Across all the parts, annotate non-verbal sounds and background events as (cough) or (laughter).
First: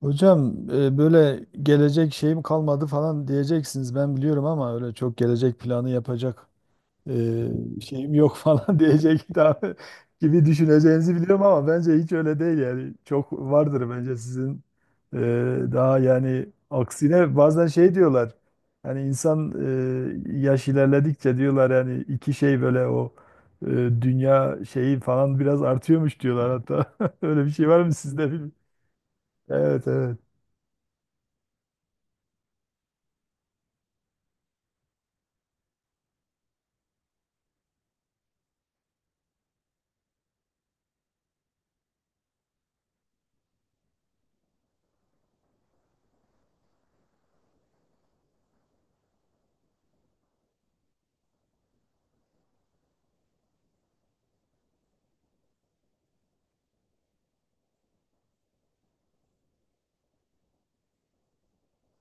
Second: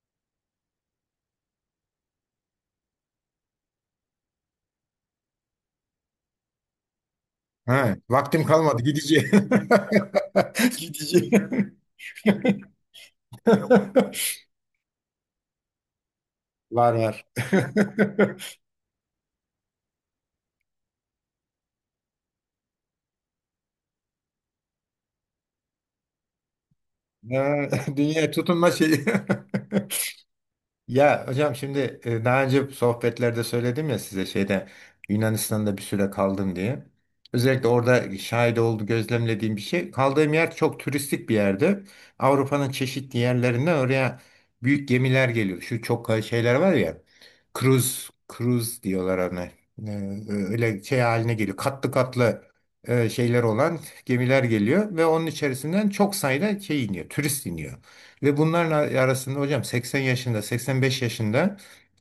Hocam böyle gelecek şeyim kalmadı falan diyeceksiniz ben biliyorum ama öyle çok gelecek planı yapacak Ha, şeyim yok (laughs) vaktim falan kalmadı gideceğim. diyecek daha gibi (laughs) düşüneceğinizi biliyorum ama Gideceğim. bence hiç öyle değil (laughs) yani çok vardır bence sizin e, daha yani Var var. aksine bazen şey diyorlar (laughs) hani insan yaş ilerledikçe diyorlar yani iki şey böyle o e, dünya şeyi falan biraz artıyormuş diyorlar hatta (laughs) öyle bir şey Ha, var mı sizde dünya bilmiyorum. tutunma şeyi. (laughs) Evet, evet. Ya hocam şimdi daha önce sohbetlerde söyledim ya size şeyde Yunanistan'da bir süre kaldım diye. Özellikle orada şahit oldu gözlemlediğim bir şey. Kaldığım yer çok turistik bir yerdi. Avrupa'nın çeşitli yerlerinden oraya büyük gemiler geliyor. Şu çok şeyler var ya. Cruise, cruise diyorlar ona. Öyle şey haline geliyor. Katlı katlı şeyler olan gemiler geliyor ve onun içerisinden çok sayıda şey iniyor. Turist iniyor. Ve bunlarla arasında hocam 80 yaşında, 85 yaşında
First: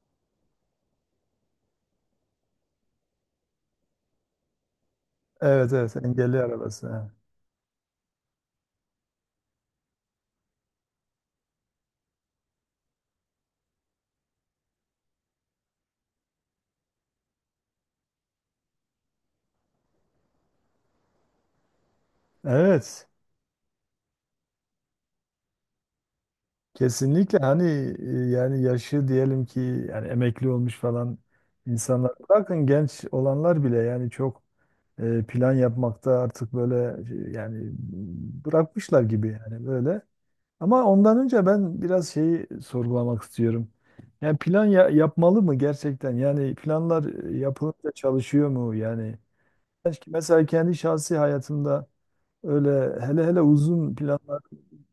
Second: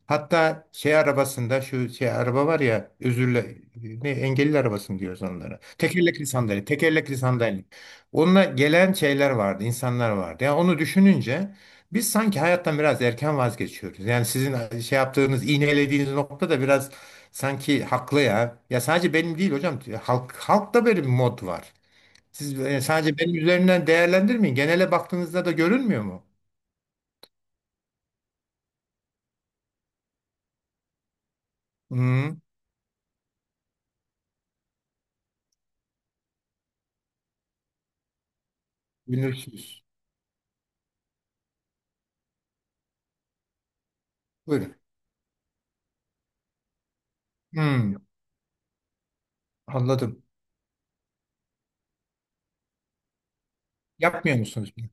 hatta şey arabasında şu şey araba var ya özürle ne engelli arabası mı diyoruz onlara. Evet, evet, Tekerlekli engelli sandalye, arabası. tekerlekli sandalye. Onunla gelen şeyler vardı, insanlar vardı. Yani onu düşününce biz sanki hayattan biraz erken vazgeçiyoruz. Yani sizin şey yaptığınız, iğnelediğiniz nokta da biraz sanki haklı ya. Ya sadece benim değil hocam. Halk, halkta böyle bir mod var. Siz Evet, sadece benim üzerinden değerlendirmeyin. Genele baktığınızda da görünmüyor mu? kesinlikle hani yani yaşı diyelim ki yani emekli olmuş falan insanlar Hmm, bırakın genç olanlar bile yani çok plan yapmakta artık böyle, yani bırakmışlar gibi yani bilmiyorsunuz. böyle. Ama ondan önce ben biraz şeyi sorgulamak istiyorum. Yani Buyurun. Yapmalı mı gerçekten? Yani planlar yapılınca Hmm, çalışıyor mu yani? Belki anladım. mesela kendi şahsi hayatımda öyle hele hele uzun plan Yapmıyor musunuz bunu?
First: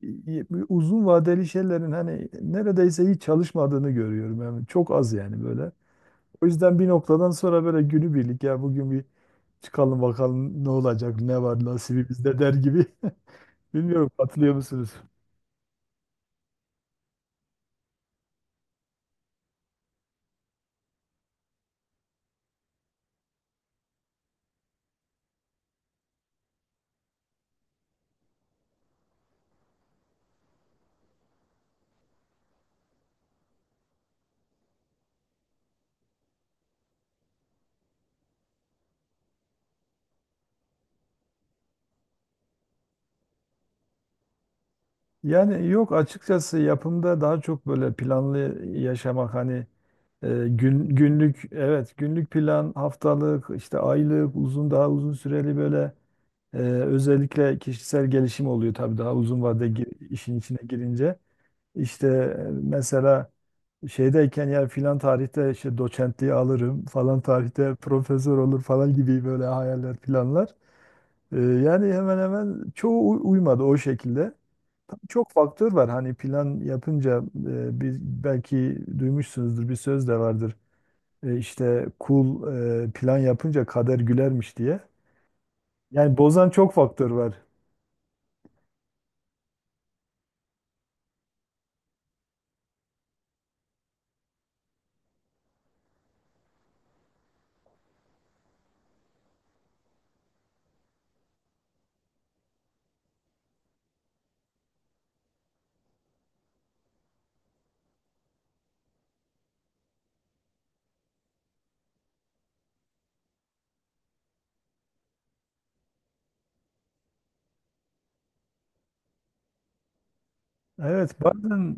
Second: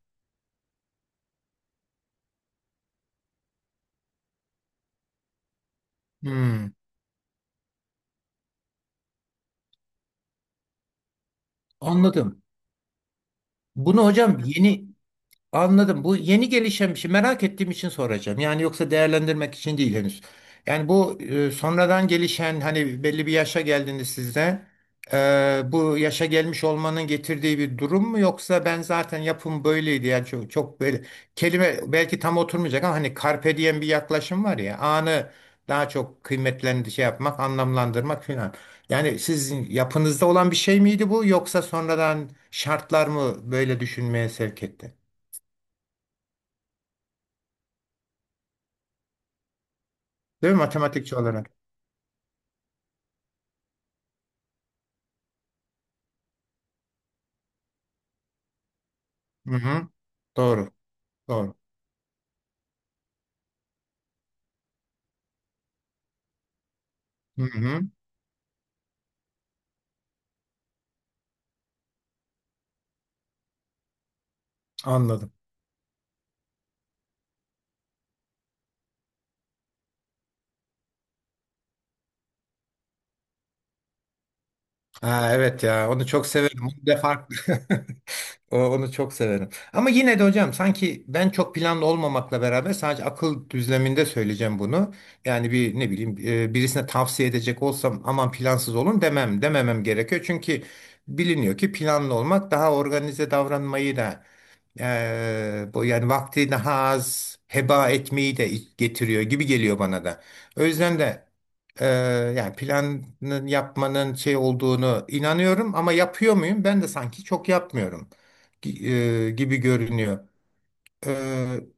uzun vadeli şeylerin hani neredeyse hiç çalışmadığını görüyorum. Yani çok az yani böyle. O Hmm, yüzden bir noktadan sonra böyle günübirlik ya bugün bir çıkalım bakalım ne olacak, ne var nasibimizde anladım. der gibi. (laughs) Bunu Bilmiyorum, hocam katılıyor musunuz? yeni anladım. Bu yeni gelişen bir şey. Merak ettiğim için soracağım. Yani yoksa değerlendirmek için değil henüz. Yani bu sonradan gelişen hani belli bir yaşa geldiğinde sizde bu yaşa gelmiş olmanın getirdiği bir durum mu yoksa ben zaten yapım böyleydi yani çok böyle kelime belki tam oturmayacak ama hani carpe diem bir yaklaşım var ya anı daha çok kıymetlendi şey yapmak anlamlandırmak filan. Yani sizin yapınızda olan bir şey miydi bu yoksa sonradan şartlar mı böyle düşünmeye sevk etti? Yani yok, açıkçası yapımda daha çok böyle planlı yaşamak hani e, Değil mi? gün, Matematikçi günlük olarak. evet, günlük plan, haftalık, işte aylık, uzun, daha uzun süreli böyle. Özellikle kişisel gelişim oluyor tabii daha uzun Hı vadede hı. İşin içine Doğru. girince. Doğru. İşte mesela şeydeyken ya filan tarihte işte doçentliği alırım, falan Hı tarihte hı. profesör olur falan gibi böyle hayaller, planlar. Yani hemen hemen çoğu uymadı o şekilde. Tabii çok Anladım. faktör var hani plan yapınca belki duymuşsunuzdur bir söz de vardır. E, işte kul Plan yapınca kader gülermiş diye. Ha, evet ya onu Yani çok bozan severim. çok Onu da faktör var. farklı. (laughs) Onu çok severim. Ama yine de hocam sanki ben çok planlı olmamakla beraber sadece akıl düzleminde söyleyeceğim bunu. Yani bir ne bileyim birisine tavsiye edecek olsam aman plansız olun demem dememem gerekiyor. Çünkü biliniyor ki planlı olmak daha organize davranmayı da bu yani vaktini heba etmeyi de getiriyor gibi geliyor bana da. O yüzden de eee, yani planın yapmanın şey olduğunu inanıyorum ama yapıyor muyum? Ben de sanki çok yapmıyorum gibi görünüyor. Eee, Evet, bazen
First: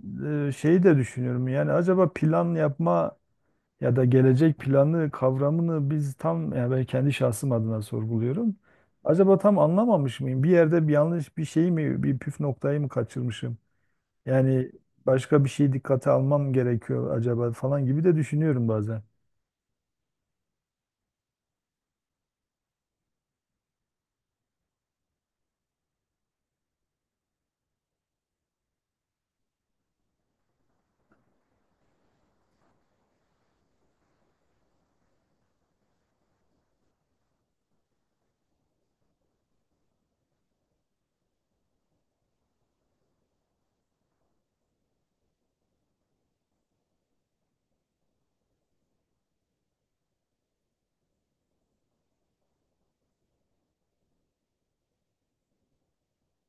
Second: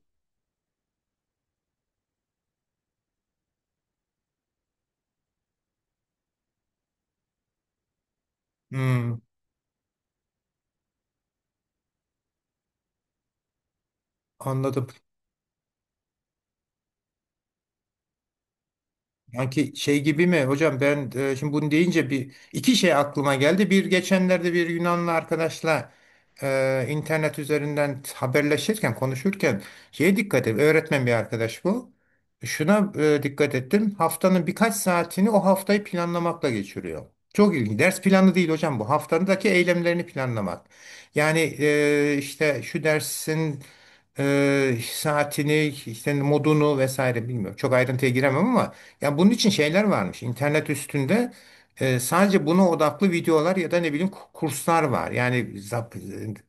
şeyi de düşünüyorum. Yani acaba plan yapma ya da gelecek planı kavramını biz tam, ya ben kendi şahsım adına sorguluyorum. hmm, Acaba tam anlamamış mıyım? Bir yerde bir yanlış bir şey mi, bir püf noktayı mı kaçırmışım? Yani anladım. başka bir şey dikkate almam gerekiyor acaba falan gibi de düşünüyorum bazen. Yani şey gibi mi hocam ben şimdi bunu deyince bir iki şey aklıma geldi. Bir geçenlerde bir Yunanlı arkadaşla internet üzerinden haberleşirken konuşurken şeye dikkat et. Öğretmen bir arkadaş bu. Şuna dikkat ettim. Haftanın birkaç saatini o haftayı planlamakla geçiriyor. Çok ilginç. Ders planı değil hocam bu. Haftadaki eylemlerini planlamak. Yani işte şu dersin saatini, işte modunu vesaire bilmiyorum. Çok ayrıntıya giremem ama ya bunun için şeyler varmış. İnternet üstünde sadece buna odaklı videolar ya da ne bileyim kurslar var. Yani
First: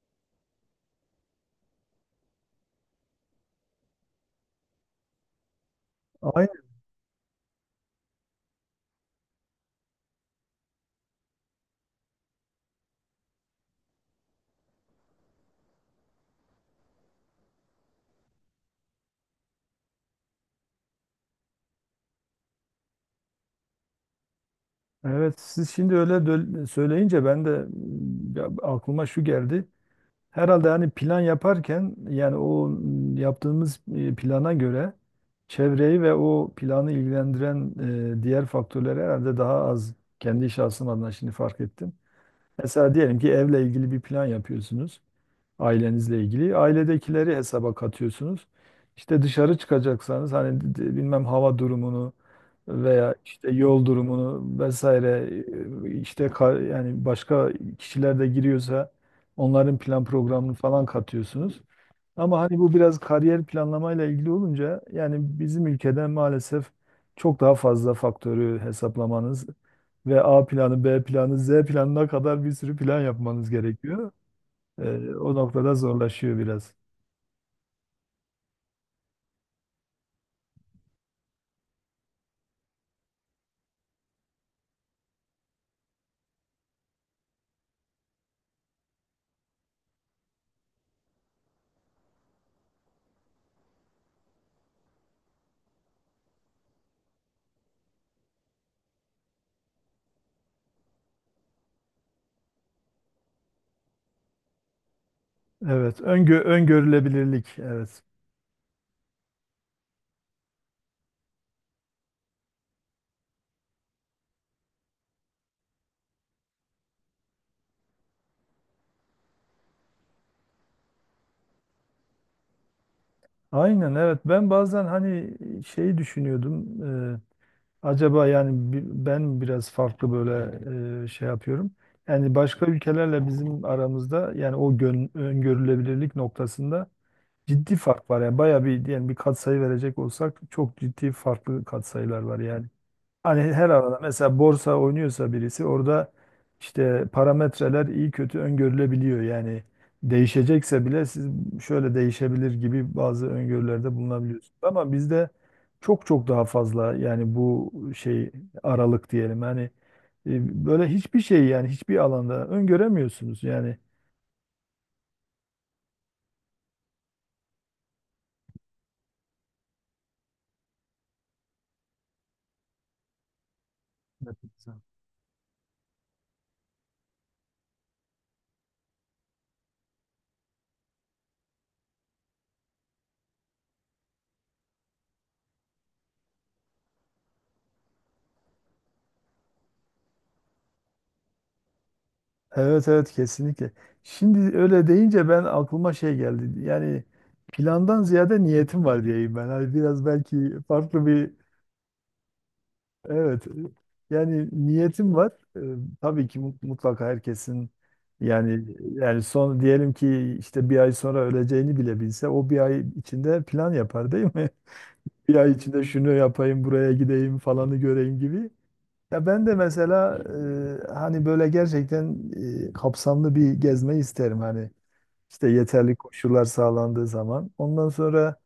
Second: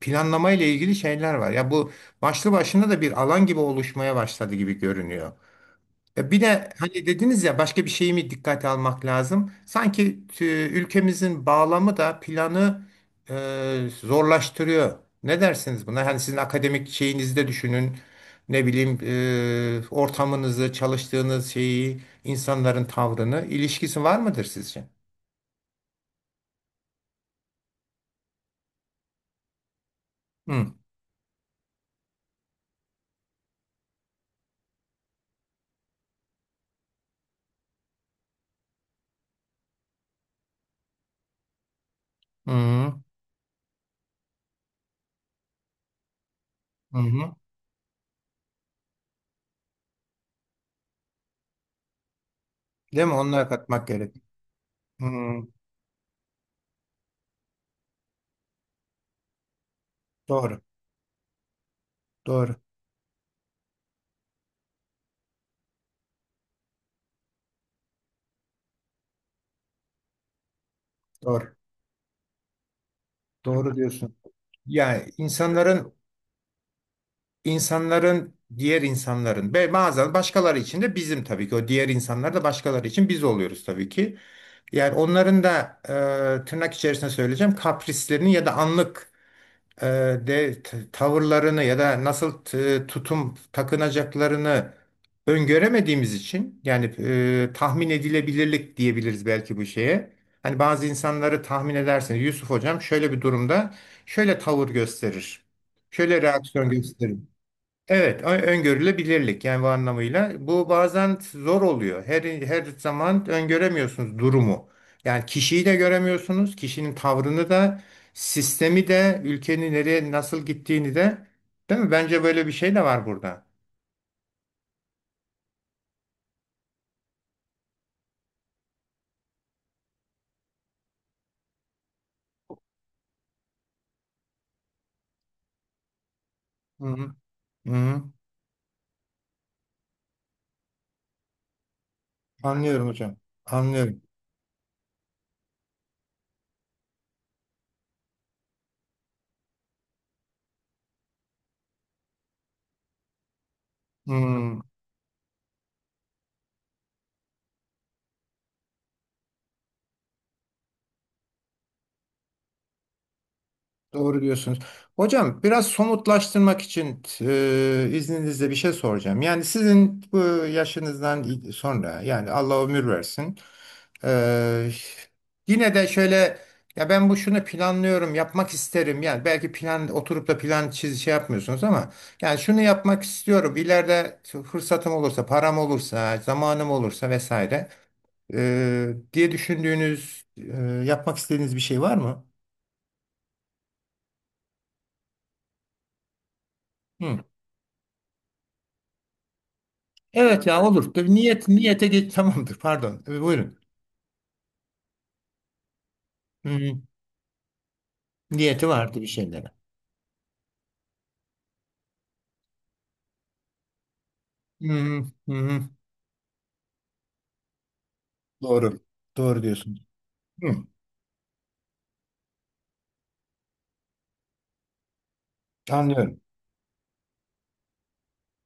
planlama ile ilgili şeyler var. Ya bu başlı başına da bir alan gibi oluşmaya başladı gibi görünüyor. Ya bir Aynen. de hani dediniz ya başka bir şeyi mi dikkate almak lazım? Sanki ülkemizin bağlamı da planı zorlaştırıyor. Ne dersiniz buna? Hani sizin akademik şeyinizi de düşünün. Ne bileyim ortamınızı, çalıştığınız şeyi, insanların tavrını ilişkisi var mıdır sizce? Evet, siz şimdi öyle söyleyince ben de ya aklıma şu geldi. Hı. Herhalde hani plan yaparken yani yaptığımız plana göre çevreyi ve o planı ilgilendiren diğer faktörleri herhalde daha az, kendi şahsım adına şimdi fark ettim. Hı hı. Mesela diyelim ki evle ilgili bir plan yapıyorsunuz, ailenizle ilgili. Hı hı. Ailedekileri hesaba katıyorsunuz. İşte dışarı çıkacaksanız hani bilmem hava durumunu Değil mi? veya Onlara işte yol katmak gerek. durumunu Hı. vesaire, yani başka kişiler de giriyorsa onların plan programını Doğru. falan katıyorsunuz. Ama Doğru. hani bu biraz kariyer planlamayla ilgili olunca yani bizim ülkede maalesef çok daha fazla faktörü hesaplamanız ve A planı, B planı, Z Doğru. planına kadar bir sürü plan yapmanız Doğru gerekiyor. diyorsun. Yani O noktada insanların zorlaşıyor biraz. İnsanların diğer insanların ve bazen başkaları için de bizim tabii ki o diğer insanlar da başkaları için biz oluyoruz tabii ki. Yani onların da tırnak içerisinde söyleyeceğim kaprislerini ya da anlık e, tavırlarını ya da nasıl tutum takınacaklarını öngöremediğimiz için yani tahmin edilebilirlik diyebiliriz belki bu şeye. Hani bazı insanları tahmin edersiniz. Yusuf hocam şöyle bir durumda şöyle tavır gösterir. Evet, Şöyle reaksiyon gösterir. öngörülebilirlik. Evet. Evet, öngörülebilirlik yani bu anlamıyla. Bu bazen zor oluyor. Her zaman öngöremiyorsunuz durumu. Yani kişiyi de göremiyorsunuz, kişinin tavrını da, sistemi de, ülkenin nereye nasıl gittiğini de. Değil mi? Bence böyle bir şey de var burada. Aynen, evet. Ben bazen hani şeyi düşünüyordum. Ee, Acaba yani ben biraz farklı böyle şey yapıyorum. Yani başka ülkelerle bizim aramızda yani o öngörülebilirlik Hı noktasında hı. Hı ciddi hı. fark var. Yani bayağı bir, diyelim bir katsayı verecek olsak, çok ciddi farklı katsayılar var yani. Anlıyorum hocam. Hani her alanda Anlıyorum. mesela borsa oynuyorsa birisi orada işte parametreler iyi kötü öngörülebiliyor. Yani değişecekse bile siz şöyle değişebilir gibi bazı öngörülerde bulunabiliyorsunuz. Hı, Ama bizde çok çok daha fazla yani bu şey aralık diyelim. Hani böyle hiçbir şey, yani hiçbir alanda öngöremiyorsunuz. Yani doğru diyorsunuz. Hocam biraz somutlaştırmak için izninizle bir şey soracağım. Yani sizin bu yaşınızdan sonra yani Allah ömür versin. evet. Ee, Yine de şöyle ya ben bu şunu planlıyorum yapmak isterim yani belki plan oturup da plan çiz şey yapmıyorsunuz ama yani şunu yapmak istiyorum ileride fırsatım olursa param olursa zamanım olursa vesaire diye düşündüğünüz yapmak istediğiniz bir şey var mı? Evet, evet, kesinlikle. Şimdi öyle deyince ben aklıma şey geldi. Yani Hı. plandan ziyade niyetim var diyeyim ben. Hani biraz Evet belki ya olur. farklı Tabii bir niyet niyete geç. (laughs) Tamamdır, pardon. Evet. Buyurun. Yani niyetim var. Tabii ki Hı hı. mutlaka herkesin yani, Niyeti vardı bir yani şeylere. son diyelim ki işte bir ay sonra öleceğini bile bilse o bir ay içinde plan yapar, değil mi? Hı (laughs) hı. Hı Bir ay hı. içinde şunu yapayım, buraya gideyim, falanı göreyim gibi. Doğru. Ya Doğru ben de diyorsunuz. mesela Hı. Hani böyle gerçekten kapsamlı bir gezme isterim hani işte yeterli Anlıyorum. koşullar sağlandığı zaman. Ondan sonra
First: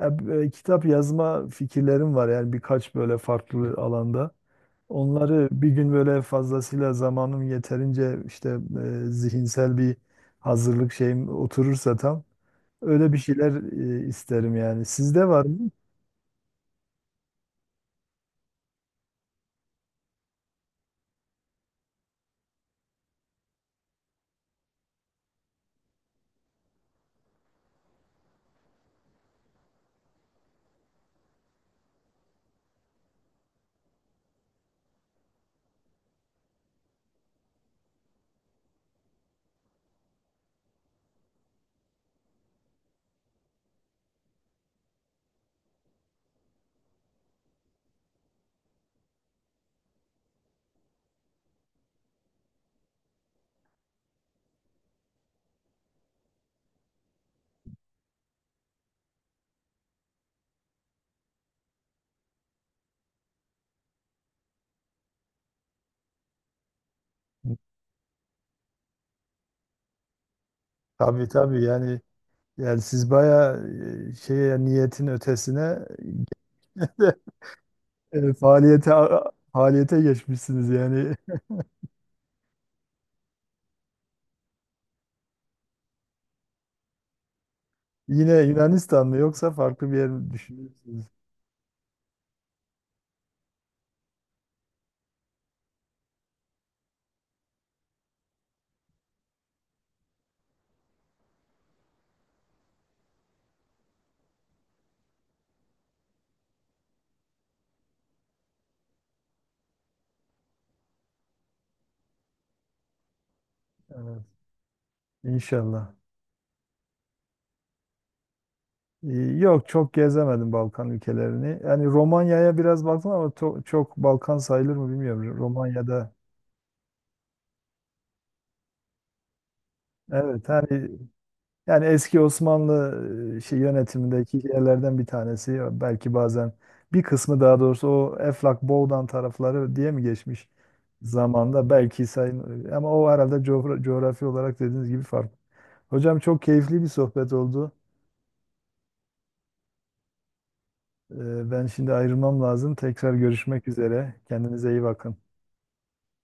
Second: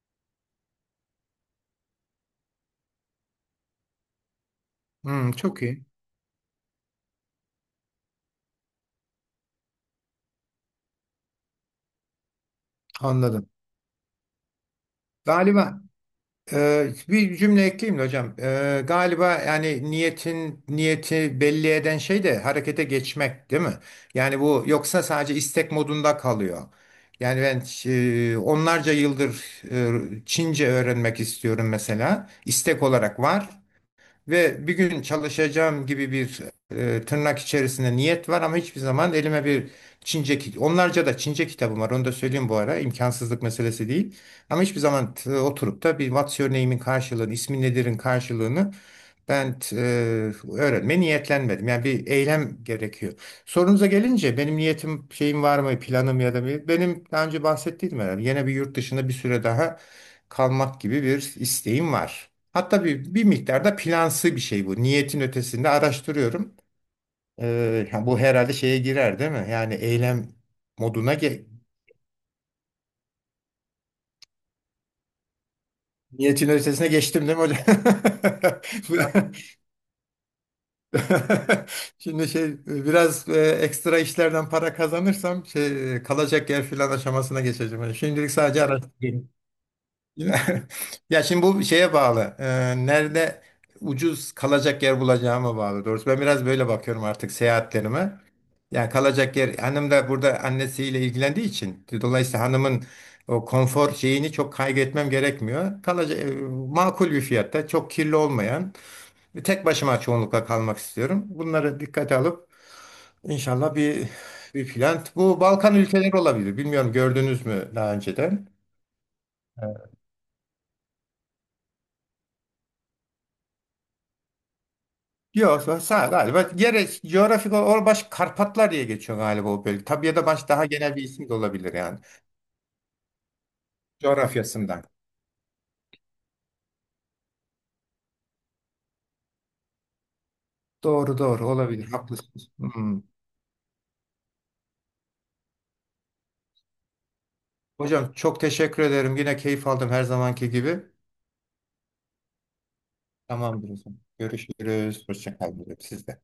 ya, kitap yazma fikirlerim var yani birkaç böyle farklı alanda. Hı, Onları çok bir iyi. gün böyle fazlasıyla zamanım, yeterince işte zihinsel bir hazırlık şeyim oturursa tam öyle bir Anladım. şeyler isterim yani. Sizde var mı? Galiba bir cümle ekleyeyim de hocam. Galiba yani niyetin niyeti belli eden şey de harekete geçmek değil mi? Yani bu yoksa sadece istek modunda kalıyor. Yani ben onlarca yıldır Çince öğrenmek istiyorum mesela. İstek olarak var. Ve bir gün çalışacağım gibi bir tırnak içerisinde niyet var ama hiçbir zaman elime bir Çince, onlarca da Çince kitabım var. Onu da söyleyeyim bu ara. İmkansızlık meselesi değil. Ama hiçbir zaman oturup da bir what's your name'in karşılığını, ismin nedir'in karşılığını ben t- e, öğrenmeye niyetlenmedim. Yani bir eylem gerekiyor. Sorunuza gelince benim niyetim, şeyim var mı, planım ya da bir, benim daha önce bahsettiğim herhalde. Yine bir yurt dışında bir süre daha kalmak gibi bir isteğim var. Hatta bir, bir miktarda plansı bir şey bu. Niyetin ötesinde araştırıyorum. Ha, Bu herhalde şeye girer değil mi? Yani eylem moduna Tabii, tabii yani, yani siz bayağı şeye, niyetin ötesine niyetin ötesine de, geçtim değil mi hocam? E, faaliyete faaliyete geçmişsiniz yani. (laughs) Şimdi şey biraz ekstra işlerden para kazanırsam şey kalacak yer filan aşamasına geçeceğim. Yani (laughs) şimdilik Yine sadece Yunanistan mı araştırıyorum. yoksa farklı bir yer mi Yine- düşünüyorsunuz? (laughs) Ya şimdi bu şeye bağlı. Nerede ucuz kalacak yer bulacağıma bağlı. Doğrusu ben biraz böyle bakıyorum artık seyahatlerime. Yani kalacak yer hanım da burada annesiyle ilgilendiği için dolayısıyla hanımın o konfor şeyini çok kaygı gerekmiyor. Kalacak makul bir fiyatta, çok kirli olmayan tek başıma çoğunlukla kalmak istiyorum. Bunları dikkate alıp inşallah bir Evet, bir plan. Bu Balkan inşallah. ülkeleri olabilir. Bilmiyorum gördünüz mü daha önceden? Yok, çok gezemedim Balkan ülkelerini. Yani Romanya'ya biraz baktım ama çok Balkan sayılır mı bilmiyorum. Yok sağ Romanya'da galiba gerek coğrafik olarak baş Karpatlar diye geçiyor galiba o bölge. Tabii ya da evet, baş daha hani genel bir isim de olabilir yani yani eski Osmanlı şey yönetimindeki coğrafyasından. yerlerden bir tanesi belki, bazen bir kısmı daha doğrusu o Eflak Boğdan tarafları diye mi geçmiş Doğru doğru zamanda olabilir belki haklısınız. sayın, ama Hmm. o herhalde coğrafi olarak dediğiniz gibi farklı. Hocam çok keyifli bir sohbet oldu. Hocam çok teşekkür ederim. Yine keyif aldım her zamanki gibi. Ben şimdi ayrılmam lazım. Tekrar görüşmek Tamamdır o zaman. üzere. Kendinize iyi Görüşürüz. bakın. Hoşça kalın. Siz de.